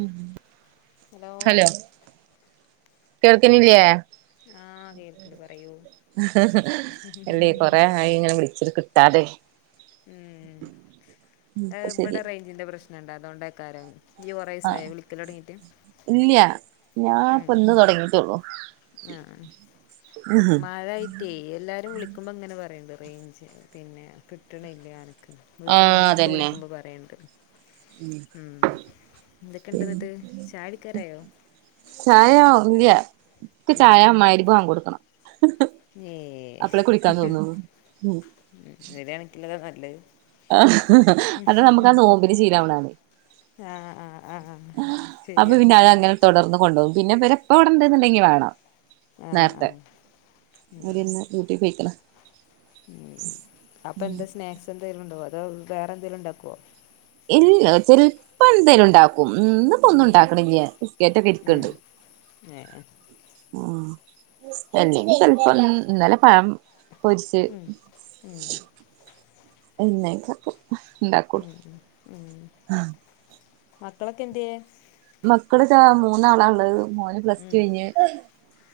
മ് ഹലോ കേൾക്ക്ണില്ലേ ആ കേക്ക്ണ്ട് പറയൂ ഹ് ഹ് അല്ലേ കൊറേ ആയിങ്ങനെ വിളിച്ചിട്ട് കിട്ടാതെ മ് ഉം ഇപ്പ ശരി അത്ഇബടെ റേഞ്ചിന്റെ പ്രശ്നണ്ട് അതോണ്ടേക്കാരവ് യ്യ് കൊറേയിസായോ വിളിക്കലൊട്ങ്ങീട്ട് ല്ല്യാ ഞാപ്പന്ന് തൊട്ങ്ങീട്ടൊള്ളൂ ആ മഴയ് റ്റീ എല്ലാരും വിളിക്കുമ്പോ ഇങ്ങനെ പറയ്ണ്ട് റെയിഞ്ച് പിന്നെ കിട്ട്ണില്ലൃ ൻക്ക് വീട്ട്ന്ന് ആഹ് മ്മക്കെ അതന്നെ വിളിക്കുമ്പോ പറീണ്ട് മ് ന്തൊക്കെ ഇണ്ട്ന്നട്ട് ചായൊടിക്കാറായോ ചായ ഔല്ലൃ ക്ക് ഉം ചായ മഗ്രിബ് ബാങ്ക് കൊടുക്കണം ഹെ ഹെ ഏഹ് അപ്പളെ കുടിക്കാൻ തോന്നൊള്ളൂ മ് ഒര് കണക്കിന് അതാ നല്ലേത് അ ഹ ഹാ അതാമക്ക് ആ നോമ്പിന് ശീലാവ്ണാണേ ആ ആ ആഹാ ശെരിയാണ് തൊടൊർന്ന് കൊണ്ടോവും പിന്നെ ഇബരെഇപ്പവിടെണ്ട്ന്നുണ്ടെങ്കിൽ വേണം ആഹ് ന്നേർത്തെ ആഹ് അവര്ന്ന് പൂട്ടി പോയിക്ണ്. ഉം അപ്പൊ എന്താ സ്നാക്സ് എന്തെങ്കിലും ഉണ്ടോ അതോ വേറെ എന്തെങ്കിലും ഇണ്ടാക്കോ? ഇല്ല ചെൽപ്പൊ എന്തേലും ഇണ്ടാക്കും ഇന്ന് ഇപ്പൊ ഒന്നുണ്ടാക്കിണില്ല ഉം ബിസ്ക്കേറ്റൊക്കിരിക്ക്ണ്ട്. ഏ അല്ലെങ്കി ചെലപ്പം ഇന്നലെ പഴം പൊരിച്ച്. ഉം എന്നാ അയിക്കോട്ടെ ഉം ഉ ഉം ആഹ മക്കളൊക്കെ എന്ത്യെ മക്കള് ഇതാ മൂന്നാളാ ഇള്ളത് മോന് പ്ലസ് ടു ഉം കഴിഞ്ഞ്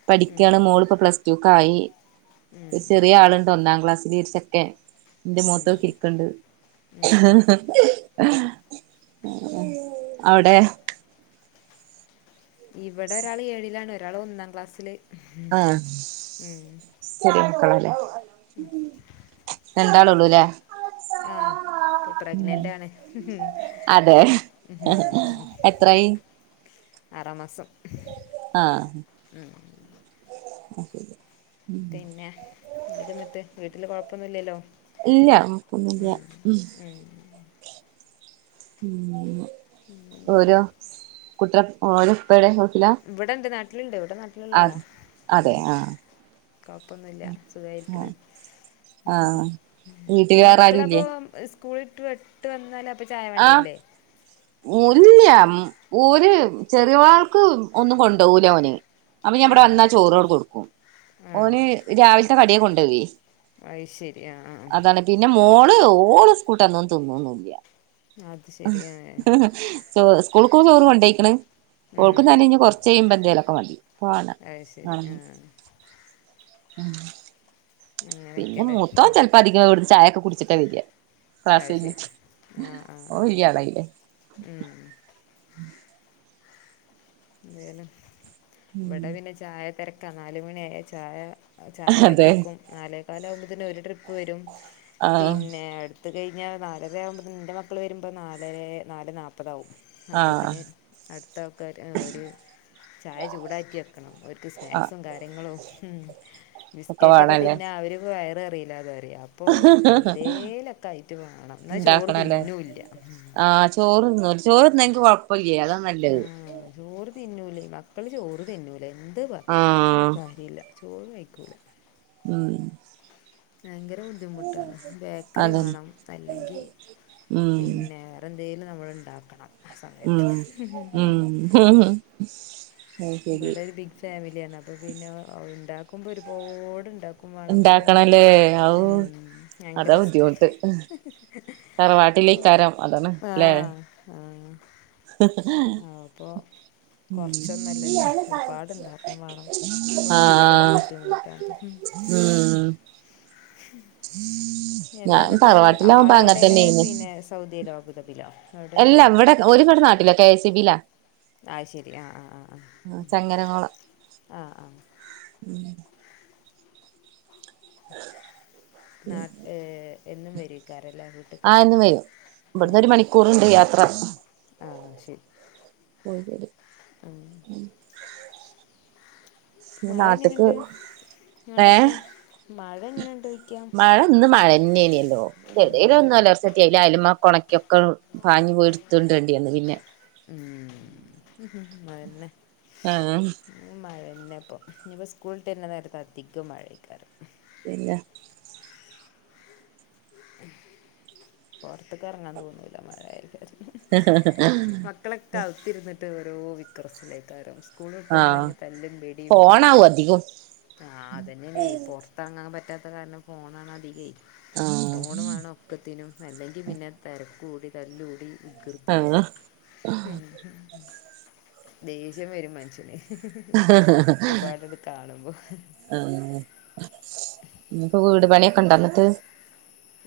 പഠിക്കുകയാണ് മോള് ഇപ്പോ പ്ലസ്. റ്റൂക്കായി ഉം ഒരു ചെറിയ ആള്ണ്ട് ഒന്നാം ക്ലാസ്സിൽ ഒര് ചെക്കൻ. ഇന്റെ ഉം മോത്തോക്കിരിക്കണ്ട്. ഉം അവിടെ? ഇവിടെ ഒരാള് ഏഴിലാണ് ഒരാള് ഒന്നാം ക്ലാസ്സില് ആഹ് ഉ ചെറിയ മക്കളാല്ലേ രണ്ടാളൊള്ളൂല്ലേ ആഹ ഇപ്പം പ്രഗ്നന്റ് ആണ്. ഉ അതെ ഉം എത്രായി ആറാം മാസം. ആഹ അയ് ശെരി. പിന്നെ എന്തൊക്കെന്നിട്ട് വീട്ടില് കൊഴപ്പൊന്നുല്ലല്ലോ. ഇല്ല കൊഴപ്പൊന്നില്ല ഉം ഉം പിന്നെന്താ ഓരോ. കുട്ട്യാളെ ഓലെ ഇപ്പെവിടെ ഗൾഫിലാ? ഇവിടെണ്ട് നാട്ടില്ണ്ട് ഇവിടെ നാട്ടിലുള്ള ആളാ അതെ അതെ ഉം ആഹ് കൊഴപ്പൊന്നുല്ല സുഖായിരിക്ക്ണ്. ആഹ് ആഹ് വീട്ടില് ഇനി വേറെ മക്കളപ്പൊ ആരുല്ലേ സ് സ്കൂളി ടു ട്ട് വന്നാല് അപ്പം ചായ വാണ്ടി വരില്ലേ? -ല്ല ഓര് ചെറിയാൾക്ക് ഒന്നും കൊണ്ടോവൂല ഓന്. അപ്പ ഞാൻ ഇവിടെ ആഹ് വന്നാ ചോറട് കൊടുക്കും ഓന് രാവിലത്തെ കടിയാ കൊണ്ടോ വെയ്. അയ് ശരി ആഹ് ആഹ് അതാണ് പിന്നെ മോള് ഓള് സ്കൂളിട്ട് വന്നാ ഒന്നും തിന്നൊന്നില്ല. അത് ശരി ആഹ് ചോ സ്കൂൾക്ക്‌ ഓള് ചോറ് കൊണ്ടേയ്ക്ക്ണ്. ഓൾക്കും ഉം തന്നെ ഇഞ്ഞി കൊറച്ചയുമ്പം എന്തേലൊക്കെ മതി ഇപ്പ വാണ്ട. അത് ശരി ആഹ് ഉം പിന്നെ അങ്ങനെയൊക്കെല്ലേ മൂത്തോൻ ചെലപ്പോ അധികം അവിടുന്ന് ചായയൊക്കെ കുടിച്ചിട്ടാ വെര. ക്ലാസ്സ്‌ അത് ശരി കഴിഞ്ഞിട്ട് ആഹ് ആഹ് ഓൻ ആഹ് വെല്യ ആളായിലെ ഉം എന്തേലും ഇവിടെ പിന്നെ ചായ തെരക്കാ നാലുമണിയായ ചായ. ചായ ഇണ്ടാക്കി അതെ വെക്കും നാലേക്കാല് ആകുമ്പോത്തിന്ന് ഒരു ട്രിപ്പ് വരും ആഹ് പിന്നെ അടുത്ത്. അത്‌ കഴിഞ്ഞാൽ നാലര ആകുമ്പോൾ ഇന്റെറെ മക്കൾ വരുമ്പോൾ നാലര നാല് നാല്പ്പതാകും ആഹ് അപ്പോത്തിന്. അടുത്ത ആൾക്കാര്. ഓര് ചായ ചൂടാക്കി വെക്കണം ഓര്ക്ക്‌ ആഹ് സ്നാക്സും കാര്യങ്ങളും. ഒക്കെ ബിസ്ക്കറ്റൊക്കെ വേണല്ലേ തിന്നാ അവര് വയറ് നെറയില്ല പറയും. അപ്പൊ എന്തേലൊക്കെ ആയിട്ട് വേണം എന്നാ ചോറ് തിന്നുല്ല. ചോറ് തിന്നുല ചോറ്ന്നാ ഇന്കി കുഴപ്പമില്ല അതാണ്. ആ ചോറ് തിന്നൂലെ മക്കള് ചോറ് തിന്നൂല എന്ത് പറഞ്ഞിട്ടും ആഹ് കാര്യല്ല ചോറ് കഴിക്കൂല. ഉം ഭയങ്കര ബുദ്ധിമുട്ടാണ് ബേക്കറി അതന്നെ വാണം അല്ലെങ്കിൽ ഉം പിന്നെ. അ എന്തേലും നമ്മൾ ഉണ്ടാക്കണം ആ സമയത്ത് ഒക്കെ മ് മ് ഇബടെ ഒരു ബിഗ് ഫാമിലിയാണ് അപ്പൊ പിന്നെ ഇണ്ടാക്കുമ്പോ ഒരുപാടിണ്ടാക്കും ക്കും വാണം അപ്പൊ പിന്നെ ഉണ്ടാക്കണല്ലേ ഔ ഉ ഭയങ്കര റിസ്ക്കാ തറവാട്ടിലയ്ക്കാരം അതാണ്ലേ ആഹ് ആഹ് അപ്പോ കൊർച്ച് ച്ചൊന്നല്ലല്ലോ ഒരുപാടുണ്ടാക്കും വേണം അപ്പൊ ഭയങ്കര ആഹ് ബുദ്ധിമുട്ടാണ് ഉം ഉം ഞാൻ തറവാട്ടിലാകുമ്പോ ആളെവിടെയാണ് അങ്ങൻത്തന്നേയ്ന്നു പിന്നെ സൗദിയിലോ അബുദാബിയിലോ എവിടെയാണ് എല്ലാ ഇവിടെ ഓര് ഇവിടെ നാട്ടിലാ കെ സി ബി യിലാ അയ് ശരി ആഹ് ആഹ് ആഹ് ആഹ് ഉം ആഹ് ആഹ് ഉം. നാട്ട് എന്നും വെരുഅയ്ക്കാരംലേ വീ ആഹ് എന്നും വരും ഇവിടുന്ന് ഒരു മണിക്കൂറുണ്ട് യാത്ര ആഹ് ശരി പോയി വരും ഉം ഇനി മഴ നാട്ട്ക്ക് എങ്ങനെണ്ട് അങ്ങണ്ടൊക്കെ മഴ എങ്ങനെണ്ട് ചോയ് മഴന്ന് മഴന്നേയ്ന്നല്ലോ എടേലൊന്നൊലർ ച്ചട്ടി അയ്ല് അയ്‌ല്മ്മെക്കൊണക്കി ഒക്കെ പാഞ്ഞു പോയെടുത്തൊണ്ട്രാണ്ടിവന്നു പിന്നെ ഉം അതന്നെ ആ ആഹ് മഴന്നെ ഇപ്പോ ഇനിയിപ്പോ സ്കൂൾട്ട് വര്ന്നെ നേരത്തെ അധികം മഴയ്ക്കാരം പിന്നെ പൊർത്ത്ക്കെറങ്ങാൻ തോന്നൂല്ലാ മഴയായത് കാരണം മക്കളൊക്കെ അകത്തിരുന്ന്ട്ടൊ ട്ടോരൊ വിക്രസിലായിക്കാരം സ്കൂള് വിട്ട് വന്നാ ആഹ് ഇഞ്ഞി തല്ലും പിടിയും ഫോണാവും അധികും ആ അതന്നേണേ പൊർ ത്തർങ്ങാൻ പറ്റാത്ത കാരണം ഫോണാണ് അധികെയ് ആഹ് ഫോൺ വേണം ഒക്കത്തിനും അല്ലങ്കി പിന്നെ തെരക്ക് കൂടി തല്ലൂടി കൃതിം ആഹ് പിന്നെ ദേഷ്യം വരും മനുഷ്യന് ഒക്കപ്പാടെണ്ട് കാണുമ്പോ ആഹ് ഇനിപ്പോ വീട് പണിയൊക്കെണ്ടോന്നിട്ട്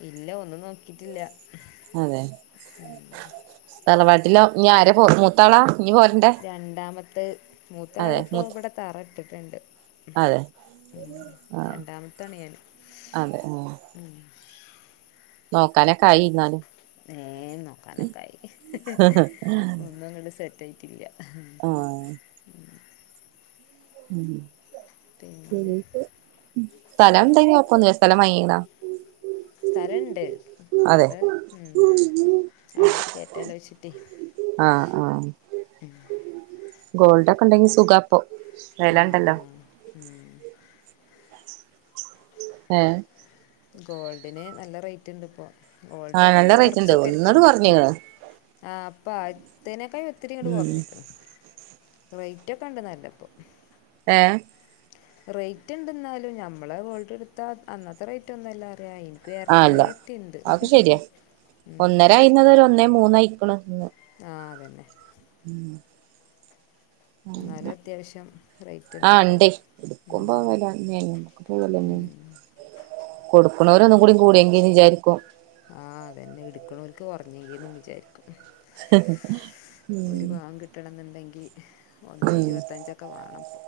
ഇല്ല ഒന്നും നോക്കിട്ടീല്ല അതെ തറവാട്ടിലോ ഇനി ആരെ പോ മൂത്താളാ ഇനി പോ രണ്ടാമത്തെ അതെ മൂത്താളിപ്പോ മൂ ഇവിടെ തറ ഇട്ടിട്ടുണ്ട് അതെ ആഹ് രണ്ടാമത്തേണ് ഞാന് അതെ നോക്കാനൊക്കായിന്നാലും ഏ നോക്കാനൊക്കായി ഒന്നും അങ്ങട് സെറ്റ് റ്റായിറ്റില്ലാ ആഹ് ഉം പിന്നെ പിന്നെപ്പോ ഉം സ്ഥലം ണ്ടെങ്കി കൊയ്പ്പൊന്നുല്ല്യാ സ്ഥലം വാങ്ങീക്ക്ണാ സ്ഥലണ്ട് പ്പൊ അതെ അവിടെ ഉം അവിടെ കേ ട്ട്യാലോ വെച്ചിട്ടേ ആഹ് ആഹ് ഗോൾഡൊക്കെണ്ടെങ്കി സുഖാ പൊ ആഹ് സ്ഥലണ്ടല്ലോ ആഹ് ഉം ഏഹ് ഗോൾഡിന് നല്ല റേറ്റ് ഇണ്ട് ഇപ്പോ ആഹ് ഗോൾഡൊക്കെ നല്ല ഇണ്ട് റേറ്റ് ഉണ്ട് കൊറച്ചൊക്കെ ഒന്നട് ഇരിക്ക്ണ്ട് കൊറഞ്ഞിക്ക്ണ് ആഹ് പ്പൊ ആദ്യത്തിനേക്കാൾ ഇത്തിരി ഉം കൊറഞ്ഞ്ക്ക്ണ് റേറ്റ് ഒക്കെണ്ട് നല്ല ഇപ്പൊ ഏഹ് റേറ്റ് ഇണ്ട്ന്നാലും ഞമ്മളെ ഗോൾഡ് എടുത്താ അന്നത്തെ റേറ്റ് ഒന്നല്ല അറിയാ. ആഹ് അല്ല ഇരട്ടിമലരട്ടിണ്ട് അതൊക്കെ ഉം. ന്നെ മൂന്നായിക്കണ്. ആഹ് അതന്നെ. ഉം. എന്നാലും അത്യാവശ്യം റേറ്റ് ഉണ്ട് ആഹ് ഇപ്പോഴും ഇണ്ടേ ഇടുക്കുമ്പോ പോകലന്നേണ് പോവലന്നണ്. കൊടുക്കുണോര് ഒന്നും കൂടി കൂടിയങ്കിന്ന് വിചാരിക്കും. ആഹ് അതന്നെ എടുക്ക്ണോര്ക്ക് കൊറഞ്ഞങ്കീന്നും വിചാരിക്കും. ഒരു ഉം പവൻ കിട്ടണം എന്ന് ഇണ്ടെങ്കി ഒന്നെ ഉം ഇരുപത്തഞ്ചൊക്കെ വാണം ഇപ്പൊ.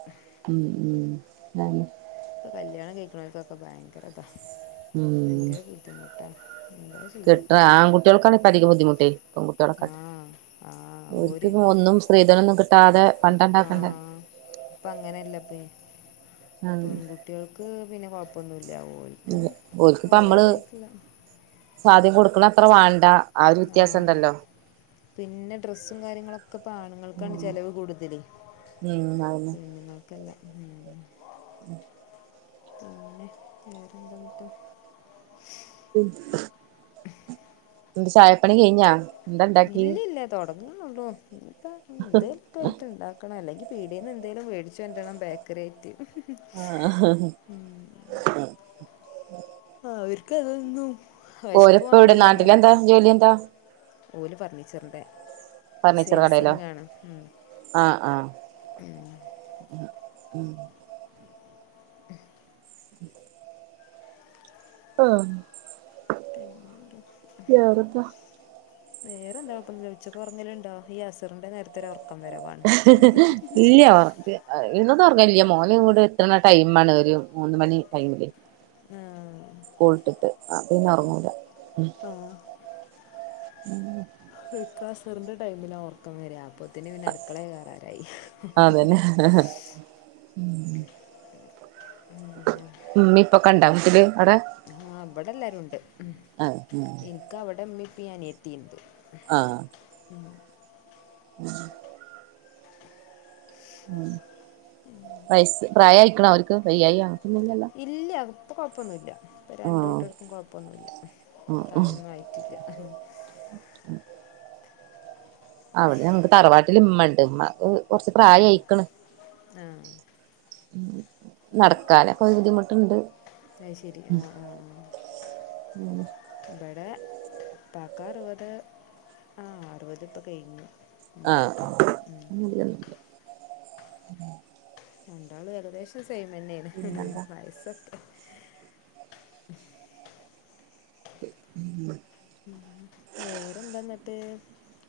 ഉം ഉം ആഹ്. ഇപ്പ കല്യാണം കഴിക്കണ ഓര്ക്ക് ഒക്കെ ഭയങ്കര ഇതാ ഭയങ്കര ബുദ്ധിമുട്ടാണ് എന്താ ചെയ്യുക ക്കിട്ടണ ആൺ കുട്ടിക്കാണ് ഇപ്പൊ അധികം ബുദ്ധിമുട്ടെ. ആ പെൺകുട്ടിയോളെക്കാട്ടിം ആ ഒരു ഓർക്ക്പ്പ ഒന്നും സ്ത്രീധനൊന്നും കിട്ടാതെ പണ്ട ണ്ടാക്കണ്ടേ. ഇപ്പ അങ്ങനെല്ല ഇപ്പൊ ആഹ് പെൺ കുട്ടിയാൾക്ക് പിന്നെ കൊഴപ്പൊന്നുല്ല ഓ ഓൽക്കിപ്പ നമ്മള് സാധ്യം കൊടുക്കണ അത്ര വാണ്ട ആ ഒരു വ്യത്യാസം ഉണ്ടല്ലോ. പിന്നെ ഡ്രസ്സും കാര്യങ്ങളൊക്കെ ഇപ്പ ആണുങ്ങൾക്കാണ് ചെലവ് കൂടുതൽ ഉം പിന്ന ക്കല്ല ഉം. ഉം. പിന്നെ വേറെന്താ അന്നിട്ട് ഉം. നിന്റെ ചായപ്പണി കെയിഞ്ഞാ? ഇല്ലില്ല തുടങ്ങണൊള്ളൂ ഇപ്പ ണ്ട് ക്കായിട്ട് ഇണ്ടാക്കണം അല്ലെങ്കി പീടീയെന്ന് എന്തെലും വേടിച്ചു കൊണ്ടണം ബേക്കറി ആയിട്ട്. ആഹ് അവർക്ക് അതൊന്നും വെശപ്പ് ഓരപ്പ എവിടെ മാറൂലാന്ന് പറിം. നാട്ടിലെന്താ ജോലി എന്താ? ഓല് ഫർണിച്ചറിന്റെ ഫർണിച്ചർ കടയിലോ സെയിൽസിങ്ങാണ് ഉം. ഉം. ആഹ്. പിന്നെ യാറപ്പ. നേരെ എന്താ ഇപ്പന്ത ഉച്ചക്ക് ഒർങ്ങലിണ്ടാ ഈ അസറിന്റെ നേരത്തെൊ ഒരു ഒറക്കം വരും ഇല്ല്യ ഒറക്ക് ഇന്നോന്നും ഉറങ്ങലില്ല മോന് ഇവിടെ എത്തണ ടൈം ആണ് ഒരു മൂന്ന് മണി ടൈമില്. ഹാ. സ്കൂളിട്ടിട്ട് ആ പിന്നെ ഒറങ്ങൂല. ഉം. എനിക്കാണെ അസറിന്റെ ടൈമില ഒർക്കം വര അപ്പോത്തിന് പിന്നെ അടുക്കളെ കേറാനായി. അതന്നെ ഇമ്മിം ഇപ്പൊക്കെ ഇണ്ടാ വീട്ടില് ആടെ. ആഹ് ഇബടെ എല്ലാരും ഇണ്ട് ഇൻക്ക് അവിടെ ഇമ്മിപ്പിം അനിയത്തിണ്ട്. ആഹ്. ഉം. ഉം വയസ്സ് പ്രായായിക്ക്ണോ അവർക്ക് വെയ്യായി ഒന്നുല്ലലോ. ഇല്ല ഇപ്പ കൊഴപ്പന്നുല്ല ഇപ്പ ആഹ് രണ്ടൂട്ടർക്കും കൊഴപ്പന്നുല്ല ഉം ഉം പ്രായൊന്നും ആയി ട്ടില്ല. അവിടെ ഞങ്ങക്ക് തറവാട്ടിൽ ഇമ്മണ്ട് ഇമ്മാക്ക് കൊറച്ച് പ്രായയിക്ക്ണ്. ആ നടക്കാനൊക്കൊരു ബുദ്ധിമുട്ട്ണ്ട് അത് ശെരി ആ ആ ആ ഇവിടെ പ്പാക്ക് അറുപത് ആ അറുപത് പ്പൊ കയ്ഞ് ആഹ് ഉമ്മാക്ക് ആഹ് ഉം [inaudible] രണ്ടാളും ഏകദേശം സെയിമെന്നേണ് എന്താ വയസ്സൊക്കെ [inaudible] ഉം വേറെന്താന്ന്ട്ട്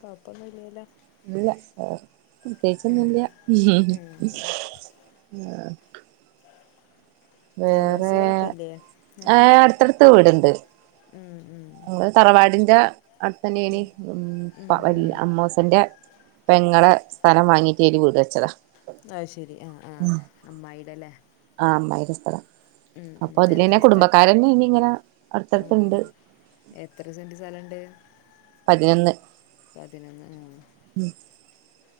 കൊയ്പ്പൊന്നുല്ലല്ലോ ഇല്ല പ്രത്യേകിച്ചൊന്നുല്ല ഉം ആ വേറെ അയൽവാസികളൊക്കെല്ലേ ങ്ങക്ക് ഏഹ് അടുത്തടുത്ത് ഉം ഉം അത് തറവാടിന്റെ അടുത്തെ ന്നെണി ഉം ഉം വെ ഉം അമ്മോസൻ്റെ പെങ്ങളെ സ്ഥലം വാങ്ങിറ്റോല് വീട് വെച്ചതാ അത് ശെരി ആ ആ അമ്മായിടല്ലേ ആ അമ്മായിടെ സ്ഥല ഉം അപ്പൊ ത് എത്ര ലെന്നെ സ്ഥലം കുടുംബക്കാരന്നെനിങ്ങനെ അട്ത്തട്ത്ത്ണ്ട് ആഹ് എത്ര സെന്റ് സ്ഥലണ്ട് പതിനൊന്ന് പതിനൊന്ന് ആ ഉം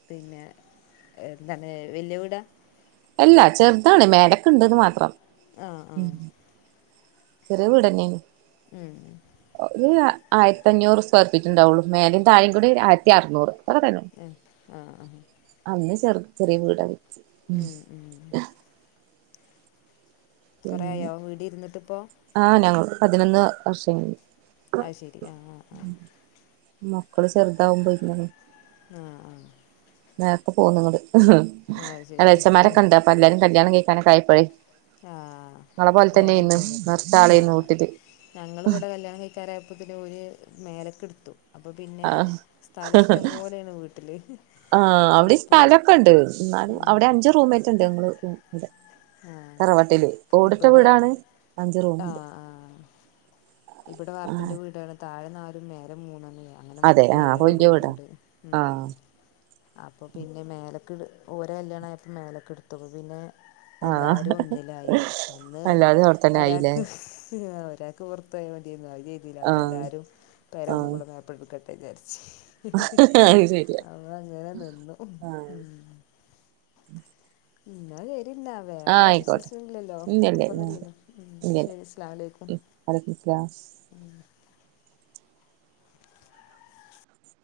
പിന്നെ എന്താണ് വെല്യ വീടാ അല്ല ചെർതാണ് മേലക്ക്ണ്ട്ന്ന് മാത്രം ആഹ് ആഹ് ചെറിയ വീടന്നേണ് ഉം ഒരു ആയിരത്തി അഞ്ഞൂറ് സ്ക്വയർ ഫീറ്റ്ണ്ടാവുള്ളൂ മേലേം താഴെ കൂടി ആയിരത്തി അറുന്നൂറ് [inaudible] ഉം ആ ആ അന്ന് ചെർ ചെറിയ വീടായി- ഉം ഉം കൊറായോ വീട് ര്ന്ന്ട്ട് പ്പോ ആ ഞങ്ങള് പതിനൊന്ന് വർഷയ്ഞ് അത് ശെരി ആ ആ ആ മക്കൾ ചെർതാവുമ്പോ ഇര്ന്ന്ണ് ആ ആ നേരത്ത് പോന്ന് ങ്ങള് ആഹ് അത് ശരി ഇളേച്ചമ്മാരൊക്കെണ്ട് അപ്പൊ എല്ലാരും കല്യാണം കയ്ക്കാനൊക്കായപ്പഴേ ആ വേഗം പോന്നു ല്ലെ നേർത്ത ആ ആളായിരുന്നു വീട്ടില് ഞങ്ങൾവടെ കല്യാണം കഴി- പ്പെരായപ്പത്തിനോല് മേലക്ക്ട്ത്തു അപ്പൊ പിന്നെ ആഹ് സ്ഥലം ഇഷ്ടം പോലെണ് വീട്ടില് ആ അവിടെ അപ്പൊ സ്ഥലൊക്കെണ്ട് എന്നാലും ഉം അവിടെ അഞ്ച് റൂമേറ്റ്ണ്ട് ഞങ്ങള് കൂടെ ആഹ് തറവാട്ടില് ഓടിട്ട ഇവിടെ വീടാണ് അഞ്ച് റൂമ്ണ്ട് ആഹ് ആഹ് ഇവിടെ വാർപ്പിന്റെ വീടാണ് താഴെ നാലും മേലെ മൂന്നെന്നെയാ അങ്ങനെ അതെ മൊത്തം ആഹ് ഏഴ് വല്യ വീടാ റൂമ്ണ്ട് ആഹ് ഉം അപ്പൊ പിന്നെ മേലക്ക് ഓരെ കല്യാണായപ്പോ മേലക്ക് ട്ത്തു അപ്പോ പിന്നെ ആഹ് എല്ലാരും ഒന്നിലായി അന്ന് അല്ലാതെ അവിടെത്തന്നെ ആയില്ലേ ഒരാക്ക് ഒരാക്ക് തോർത്തെയാ മതിയെന്നു അത് ചെയ്‌തീല ഇപ്പൊ ആഹ് എല്ലാരും പെര ഒന്നും ആഹ് കൂടെ മേപ്ട്ട് എട്ക്കട്ടെ വിചാരിച് അത് ശരിയാ അതങ്ങനെ നിന്നു ഉം ആഹ് ഇന്നാ വെരിണ്ടാവും ആഹ് വേറെ ആയിക്കോട്ടെ വിശേഷൊന്നുല്ലല്ലോ ഇല്ലല്ല കൊഴപ്പൊന്നുല്ലല്ലോ ഇല്ലല്ല ഉം ശരി അസ്സലാമലേക്കും അലൈക്കും സ്ലാം [inaudible]